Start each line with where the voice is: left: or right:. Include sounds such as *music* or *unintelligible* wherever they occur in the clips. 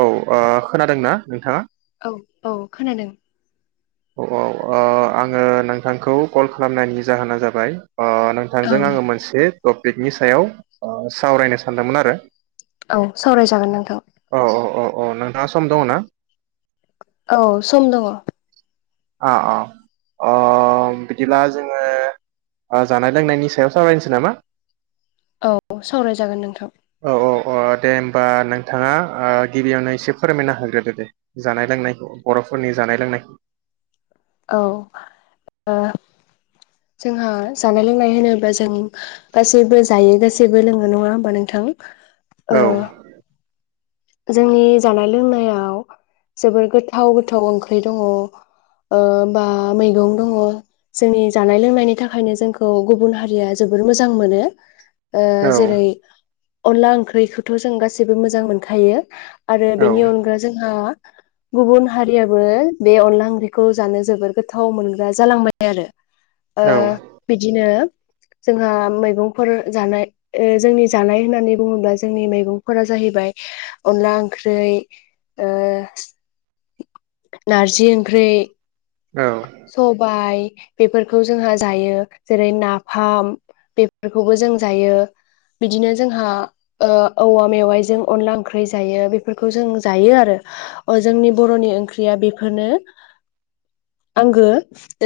right: औ आ खोनादोंना नोंथाङा?
left: औ औ खोनादों।
right: औ अ आङो नोंथांखौ कल खालामनायनि जाहोना जाबाय ओ
left: औ
right: नोंथांजों आङो मोनसे टपिकनि सायाव सावरायनो सानदोंमोन आरो
left: औ सावरायजागोन नोंथां।
right: औ औ औ औ नोंथाङा सम दङ ना।
left: औ सम दङ
right: आ अ अ बिदिब्ला जोङो जानाय लोंनायनि सायाव सावरायनोसै नामा।
left: औ सावरायजागोन नोंथां
right: औ औ औ दे होमबा नोंथाङा अ गिबियावनो एसे फोरमायनो हाग्रोदो दे जानाय लोंनायखौ बर'फोरनि जानाय लोंनायखौ।
left: औ ओ जोंहा जानाय लोंनाय होनोब्ला जों गासैबो जायो गासैबो लोङो नङा होमबा नोंथां औ जोंनि जानाय लोंनायाव जोबोर गोथाव गोथाव ओंख्रि दङ ओ बा मैगं दङ जोंनि जानाय लोंनायनि थाखायनो जोंखौ गुबुन हारिया जोबोर मोजां मोनो। ओ
right: औ
left: जेरै अनला ओंख्रिखौथ' जों गासिबो मोजां मोनखा थायो आरो
right: औ
left: बेनि अनगा जोंहा गुबुन हारियाबो बे अनला ओंख्रिखौ जानो जोबोर गोथाव मोनग्रा जालांबाय आरो। ओ
right: औ
left: बिदिनो जोंहा मैगंफोर जानाय जोंनि जानाय होननानै बुङोब्ला जोंनि मैगंफोरा जाहैबाय अनला ओंख्रि ओ नारजि ओंख्रि
right: औ
left: सबाय बेफोरखौ जोंहा जायो जेरै नाफाम बेफोरखौबो जों जायो बिदिनो जोंहा ओ औवा मेवाइजों अनला ओंख्रि जायो बेफोरखौ जों जायो आरो अ जोंनि बर'नि ओंख्रिया बेफोरनो। आंगो।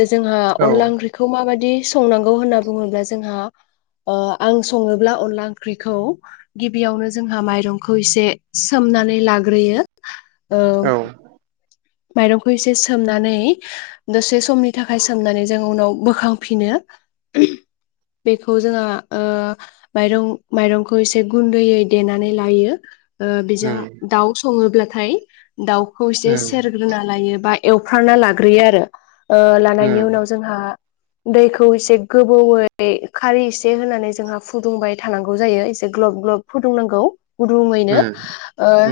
left: जोंहा
right: औ
left: अनला ओंख्रिखौ माबायदि संनांगौ होनना बुङोब्ला जोंहा आं सङोब्ला अनला ओंख्रिखौ गिबियावनो जोंहा माइरंखौ इसे सोमनानै लाग्रोयो औ। माइरंखौ एसे सोमनानै दसे समनि थाखाय सोमनानै जों उनाव बोखांफिनो बेखौ जोंहा ओ माइरं माइरंखौ एसे गुन्दैयै देनानै लायो। ओ बेजों
right: उम
left: दाउ सङोब्ला थाय दाउखौ
right: उम
left: एसे *inaudible* बा एवफामना लाग्रोयो आरो। अ लानायनि
right: उम
left: उनाव जोंहा दैखौ एसे गोबौैयै खारै एसे होनानै जोंहा फुदुंबाय थानांगौ जायो एसे ग्लब ग्लब फुदुंनांगौ। फुदुङैनो
right: उम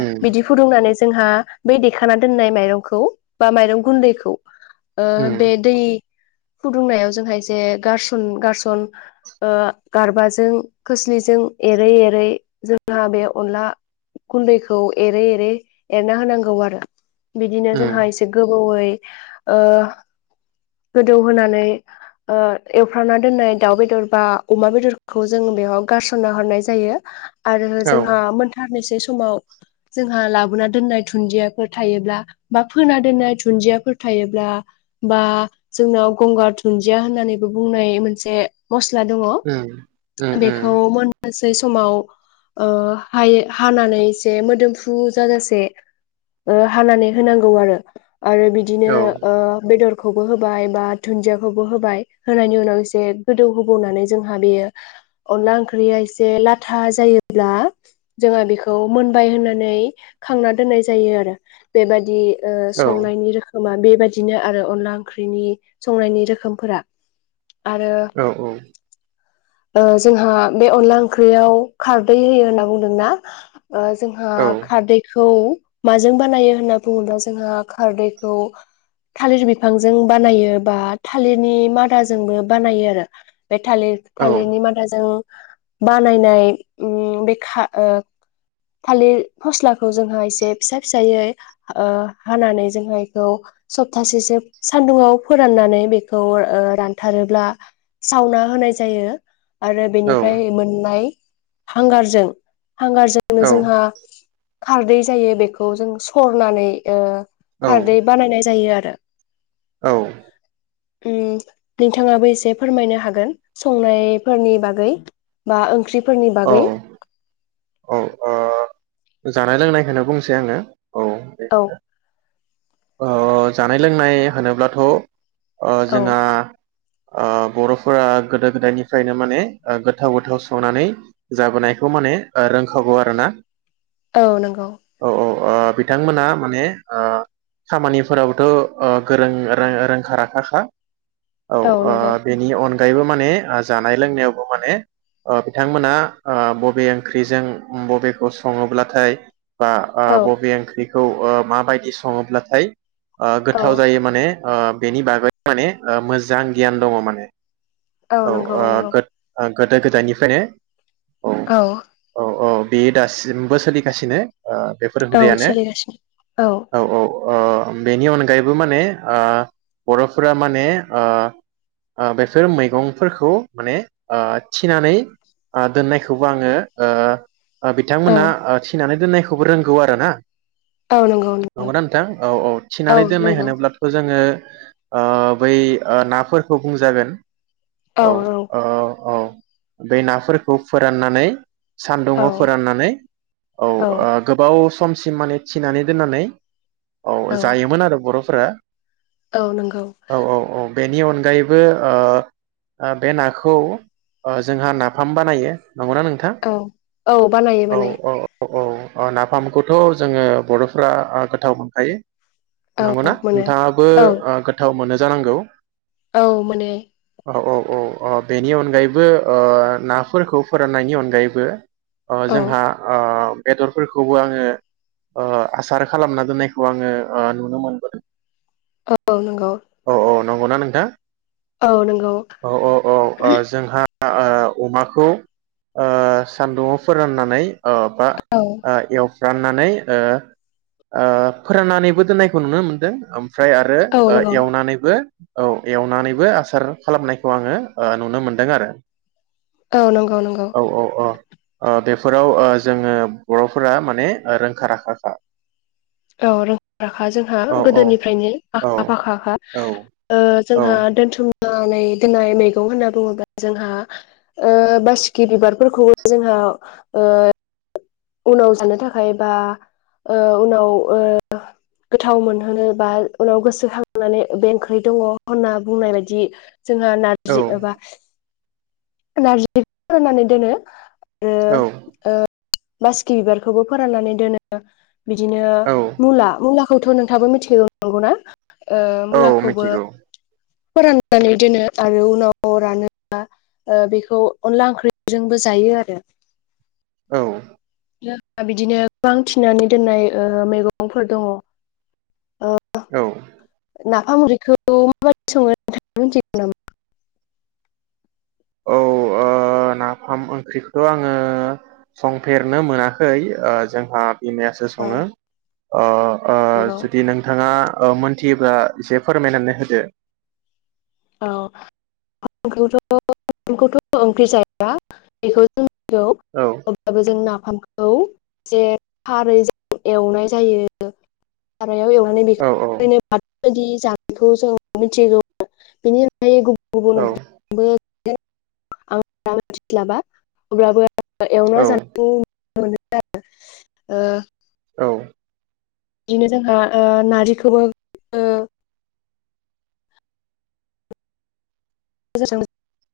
right: उम
left: बिदि फुदुंनानैसो जोंहा बै देखनानै दोननाय माइरंखौ बा माइरं गुन्दैखौ ओ
right: उम
left: बेे दै फुदुंनायाव जोंहा ऐसे गारसन- गारसन गारबाजों खोस्लिजों एरै- एरै जोंहा बे अनला गुन्दैखौ एरै -एरै एरना होनांगौ आरो। बिदिनो जोंहा
right: उम
left: एसे गोबावै अ गोदौहानै ओ एवफामना दोननाय दाउ बेदर बा अमा बेदरखौ जों बेयाव गारसनना हरनाय जायो। आरो
right: औ
left: जोंहा मोनथारनैसै समाव जोंहा लाबोना दोननाय दुन्दिया फोर थायोब्ला बा फोना दोननाय दुन्दियाफोर थायोब्ला बा जोंनाव गंगार दुन्दिया होननानैबो बुंनाय मोनसे मस्ला दंङ
right: उम उम
left: बेखौ
right: उम
left: मोननोसै सम समाव ओ हायि-हानानै जे मोदोमफ्रु जाजासे हानानै होनांगौ आरो। आरो बिदिनो
right: औ
left: बेदर खौबो होबाय बा दुन्दियाखौबो होबाय होनायनि उनाव एसे गोदौ होबावनानै जोंहा बेयो अनला ओंख्रिया एसे लाथा जायोब्ला जोंहा बेखौ मोनबाय होननानै खांना दोननाय जायो आरो। बेबायदि ओ
right: औ
left: संनायनि रोखोम खोमा बेबायदिनो आरो अनला ओंख्रिनि संनायनि रोखोमफोरा आरो
right: औ औ
left: जोंहा बे अनला ओंख्रियाव खारदै होयो होनना बुंदोंना जोंहा खारदैखौ माजों जों बानायो होनना बुङोब्ला जोंहा खारैखौ थालिर बिफांजों बानायो बा थालिरनि मादाजोंबो बानायो आरो बे थालिर
right: औ
left: थालिरनि मादाजों बानायनाय बे थालिर फस्लाखौ जोंहा एसे फिसा फिसायै ओ हानानै जोंहा बेखौ सप्तासेसो सानदुंआव फोराननानै बेखौ रानथारोब्ला सावना होनाय जायो आरो बेनिफ्राय मोननाय हांगारजों हांगारजोंनो जोंहा खारदै जायो बेखौ खौ जों सरनानै ओ खारदै बानायनाय जायो आरो *unintelligible*
right: औ
left: उम नोंथाङाबो एसे फोरमायनो हागोन संनायफोरनि बागै बा ओंख्रि फोरनि
right: औ
left: बागै
right: औ ओ जानाय लोंनायखौनो बुंसै आंङो औ *inaudible*
left: औ
right: जानाय लोंनाय होनोब्लाथ'
left: औ
right: जोंहा बर'फोरा गोदो गोदायनिफ्रायनो माने गोथाव गोथाव संनानै जाबोनायखौ माने रोंखागौ आरोना।
left: औ नंगौ।
right: औ औ बिथांमोना माने खामानिफोराबोथ' गोरों रोंखा राखाखा। औ बेनि अनग अनगायैबो माने जानाय लोंनायावबो माने बिथांमोना बबे ओंख्रिजों बबेखौ सङोब्लाथाय बा
left: औ
right: बबे ओंख्रि खौ माबायदि सङोब्ला थाय
left: औ
right: गोथाव जायो माने बेनि बागै माने मोजां गियान दङ माने औ
left: नंगौ
right: ओ
left: नंगौ
right: गो गोदो गोदायनिफ्राय नो।
left: औ।
right: अ बियो दास। जमबो सोलिगासिनो ओ बेफोर
left: औ
right: हुदायानो
left: सोलिगासिनो
right: औ- औ-। अ बेनि अनगायैबो माने ओ बर'फोरा माने ओ ओ बेफोर ओ मैगंफोरखौ माने ओ थिनानै दोननायखौबो आङो ओ।
left: औ
right: बिथांमोना ओ थिनानै दोननाय। खौबो रोंगौ आरो ना।
left: ओ नंगौ नंगौ।
right: थां औ- औ- थिनानै दोननाय होनोब्लाथ' जोङो। ओ बै ओ नाफोरखौ बुंजागोन। औ औ औ-। बे नाफोरखौ फोराननानै। सान दङ
left: औ
right: फोराननानै औ ओ गोबाव स समसिम माने थिनानै दोननानै। औ जायोमोन आरो बर'। फोरा।
left: औ नंगौ।
right: बेनि अनगायैबो ओ ओ बे नाखौ ओ जोंहा नाफाम बानायो। नंगौना नोंथां
left: औ औ बानायो
right: औ
left: बानायो।
right: औ औ औ नाफामखौथ' जोङो बर'फोरा। गोथाव मोनखायो। नंगौ
left: औ
right: ना?
left: मोनो
right: नोंथाङाबो
left: औ
right: ओ गोथाव मोनो जानांगौ।
left: औ मोनो।
right: औ औ अ बेनि अनगायैबो ओ नाफोरखौ फोराननायनि अनगायैबो अ
left: औ
right: जोंहा अ बेदरफोरखौबो आङो ओ आसार खालामना दोननायखौ आङो ओ नुनो मोनदों।
left: औ नंगौ।
right: नंगौ ना नोंथां?
left: औ नंगौ।
right: औ औ औ जोंहा ओ ओ अमाखौ ओ सान्दुंङाव फोराननानै ओ बा
left: औ
right: ओ इयाव राननानै ओ ओ फोराननानैबो दोननायखौ नुनो मोन्दों ओम फ्राय आरो
left: औ
right: ओ
left: नंगौ
right: एवनानैबो औ एवनानैबो आसार खालामनायखौ आङो ओ नुनो मोनदों आरो
left: औ नंगौ नंगौ
right: औ औ अ। ओ बे फोराव ओ जोङो बर'फोरा माने ओ रोंखा राखाखा।
left: औ रोंखा राखा जोंहा
right: औ औ
left: गोदोनिफ्रायनो
right: औ
left: आखा फाखाखा
right: औ
left: ओ जोंहा दोनथुम नानै दोननाय मैगं होनना बुङोब्ला जोंहा ओ बासिकि बिबारफोरखौबो जोंहा ओ उनाव जानो थाखाय बा ओ उनाव ओ गोथाव मोनहोनो बा उनाव गोसोखांनानै बे ओंख्रै दङ' होनना बुंनाय बाददि जोंहा नारजि
right: औ
left: एबा नारजि फोराननानै दोनो।
right: औ।
left: बासिकि बिबारखौबो फोराननानै दोनो। बिदिनो
right: औ
left: मुला मुला खौथ' नोंथाङाबो मिथिखागौ। नंगौ ना? ओ
right: औ
left: मुलाखौबो
right: मिथिगौ
left: फोराननानै दोनो आरो उनाव रानोबा ओ बेखौ अनला ओंख्रिजोंबो जायो आरो
right: औ।
left: जोंहा बिदिनो गोबां थिनानै दोन्नाय ओ मैगंफोर दङ'। ओ
right: औ।
left: नाफाम मुरैखौ माबादि सङो नोंथाङा मिथिगौ नामा?
right: औ ओ नाफाम ओंख्रिखो आङो संफेरनो मोनाखै। ओ जोंहा बिमायासो
left: ओ
right: सङो अ ओ
left: नंगौ
right: जुदि नोंथाङा ओ मोनथियोब्ला एसे फोरमायनानै होदो।
left: *unintelligible* औ
right: औ
left: अब्लाबो जों नाफामखौ खौ जे खारैजों एवनाय जायो मायाव एवनानै बेखौ
right: औ
left: ओरैनो बाथोन बेबायदि जानायखौ जों मिथिगौ बिनि अनगायै गुबुन गुबुन
right: औ
left: ओंख्रिबो *unintelligible* एवना
right: औ
left: जानायखौ *unintelligible*
right: औ
left: बिदिनो जोंहा ओ नारजिखौबो ओ *unintelligible*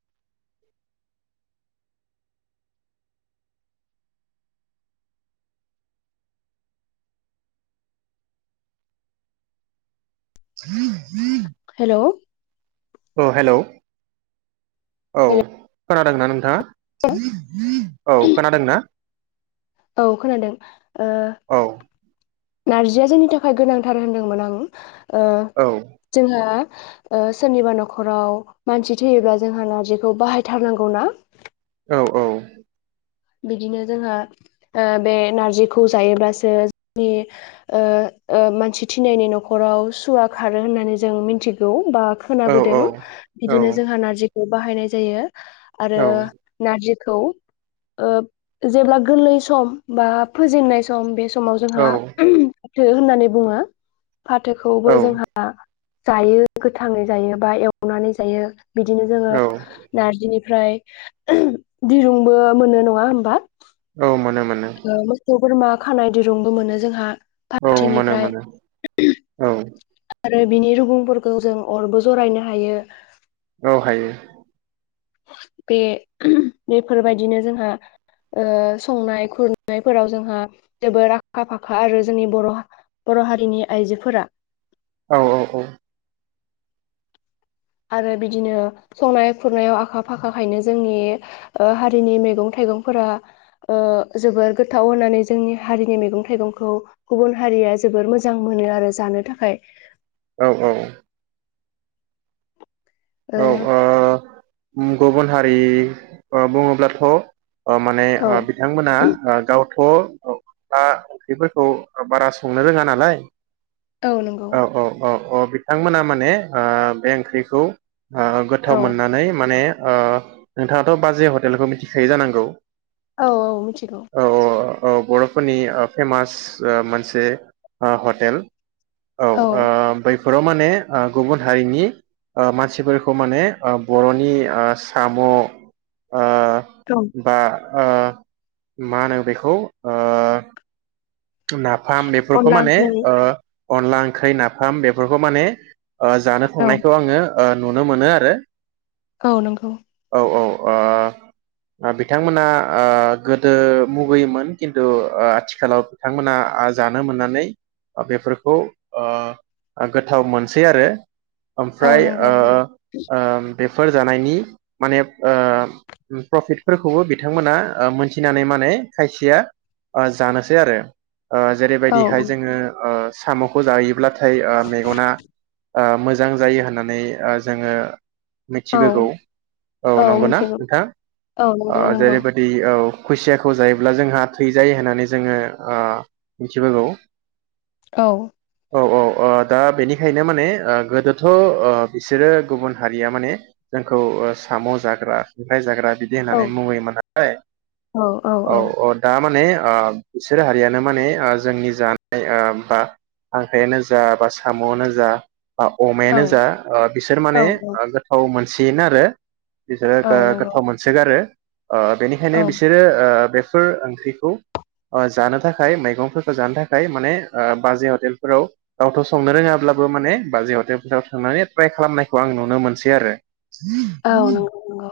left: हेल'
right: अ हेलौ औ खोनादोंना नोंथाङा औ खोनादों ना
left: औ खोनादों ओ
right: औ
left: नारजिया जोंनि थाखाय गोनांथार होनदोंमोन आं ओ
right: औ
left: जोंहा ओ सोरनिबा न'खराव मानसि थैयोब्ला जोंहा नारजिखौ बाहायथारनांगौना
right: औ औ
left: बिदिनो जोंहा ओ बे नारजिखौ जायोब्लासो जोंनि ओ ओ मानसि थिनायनि न'खराव सुवा खारो होननानै जों मिथिगौ बा
right: औ
left: खोनाबोदों
right: औ
left: बिदिनो जोंहा नारजि खौ बाहायनाय जायो आरो
right: औ
left: नारजि खौ ओ जेब्ला गोरलै सम बा फोजेननाय सम बे सम समाव
right: औ
left: जोंहा थो होननानै बुङो फाथोखौबो जोंहा जायो गोथाङै जायो बा एवनानै जायो। बिदिनो जोङो
right: औ
left: नारजिनि फ्राय दिरुंबो मोनो नङा होनबा
right: औ मोनो मोनो
left: ओ मोसौ बोरमा खानाय दिरुंबो मोनो जोंहा
right: औ मोनो
left: फाथोनिफ्राय
right: मोनो औ
left: आरो बिनि रुगुंफोरखौ जों अरबो जरायनो हायो।
right: औ हायो।
left: बे बेफोरबायदिनो जोंहा ओ संनाय खुरनायफोराव जोंहा जोबोर आखा फाखा आरो जोंनि बर' बर' हारिनि आइजोफोरा
right: औ औ औ
left: आरो बिदिनो संनाय खुरनायाव आखा फाखाखायनो जोंनि ओ हारिनि मैगं थाइगंफोरा ओ जोबोर गोथाव होननानै जोंनि हारिनि मैगं थाइगंखौ गुबुन हारिया जोबोर मोजां मोनो आरो जानो थाखाय
right: औ औ औ ओ ओम गुबुन हारि बुङोब्लाथ' ओ माने ओ बिथांमोना ओ गाव *unintelligible* ओंख्रिफोरखौ बारा संनो रोङा नालाय
left: औ नंगौ
right: औ औ औ औ बिथांमोना माने ओ बे ओंख्रिखौ ओ गोथाव
left: औ
right: मोननानै माने ओ नोंथाङाथ' बाजै हटेलखौ मिथिखायो जानांगौ
left: औ औ मिथिगौ
right: औ औ बर'फोरनि ओ फेमास ओ मोनसे ओ हटेल। औ
left: औ
right: ओ बै बेफोराव माने ओ गुबुन हारिनि ओ मानसि बेफोरखौ माने ओ बर'नि ओ साम' ओ
left: औ
right: बा ओ मा होनो बेखौ ओ नाफाम बेफोरखौ
left: अनला
right: माने
left: ओंख्रै
right: ओ अनला ओंख्रै नाफाम बेफोरखौ माने जानो
left: औ
right: थांनायखौ आङो ओ नुनो मोनो आरो
left: औ नंगौ
right: औ औ ओ दा बिथांमोना ओ गोदो मुगैयोमोन खिन्थु ओ आथिखालाव बिथांमोना ओ जानो मोननानै बेफोरखौ ओ गोथाव मोनसै आरो।
left: औ
right: ओमफ्राय
left: नंगौ
right: ओ
left: नंगौ
right: ओम बेफोर जानायनि माने ओ प्रफिटफोरखौबो बिथांमोना मोनथिनानै माने खायसेया ओ जानोसै आरो ओ
left: औ
right: जेरैबायदिहाय जोङो ओ साम'खौ जायो ब्लाथाय ओ मेगना ओ मोजां जायो होननानै ओ जोङो
left: औ
right: मिथिबोगौ औ नंगौना नोंथां?
left: औ नंगौ नंगौ
right: जेरैबायदि औ खुसियाखौ जायोब्ला जोंहा थैजायो होननानै जोङो ओ मिथिबोगौ।
left: औ।
right: औ औ दा बेनिखायनो माने ओ गोदोथ' ओ बिसोरो गुबुन हारिया माने जोंखौ ओ साम' जाग्रा खांख्राय जाग्रा बिदि
left: औ
right: होननानै मुगैयोमोन नालाय औ औ दा माने ओब बिसोर हारियानो माने जोंनि जानाय ओ बा खांख्रायानो जा बा साम'आनो जा
left: औ
right: अमायानो जा बिसोर
left: औ
right: माने गोथाव मोन सिनो आरो बिसोरो
left: औ
right: गो
left: नंगौ
right: गोथाव मोनसोगारो। ओ बेनिखायनो
left: औ
right: बिसोरो ओ बेफ फोर ओंख्रिखौ जानो थाखाय मैगंफोरखौ जानो थाखाय माने बाजै हटेलफोराव गावथ' संनो रोङाब्लाबो माने बाजै हटेलफोराव थांनानै ट्राय खालामनायखौ आं नुनो मोनसै आरो
left: औ नंगौ नंगौ।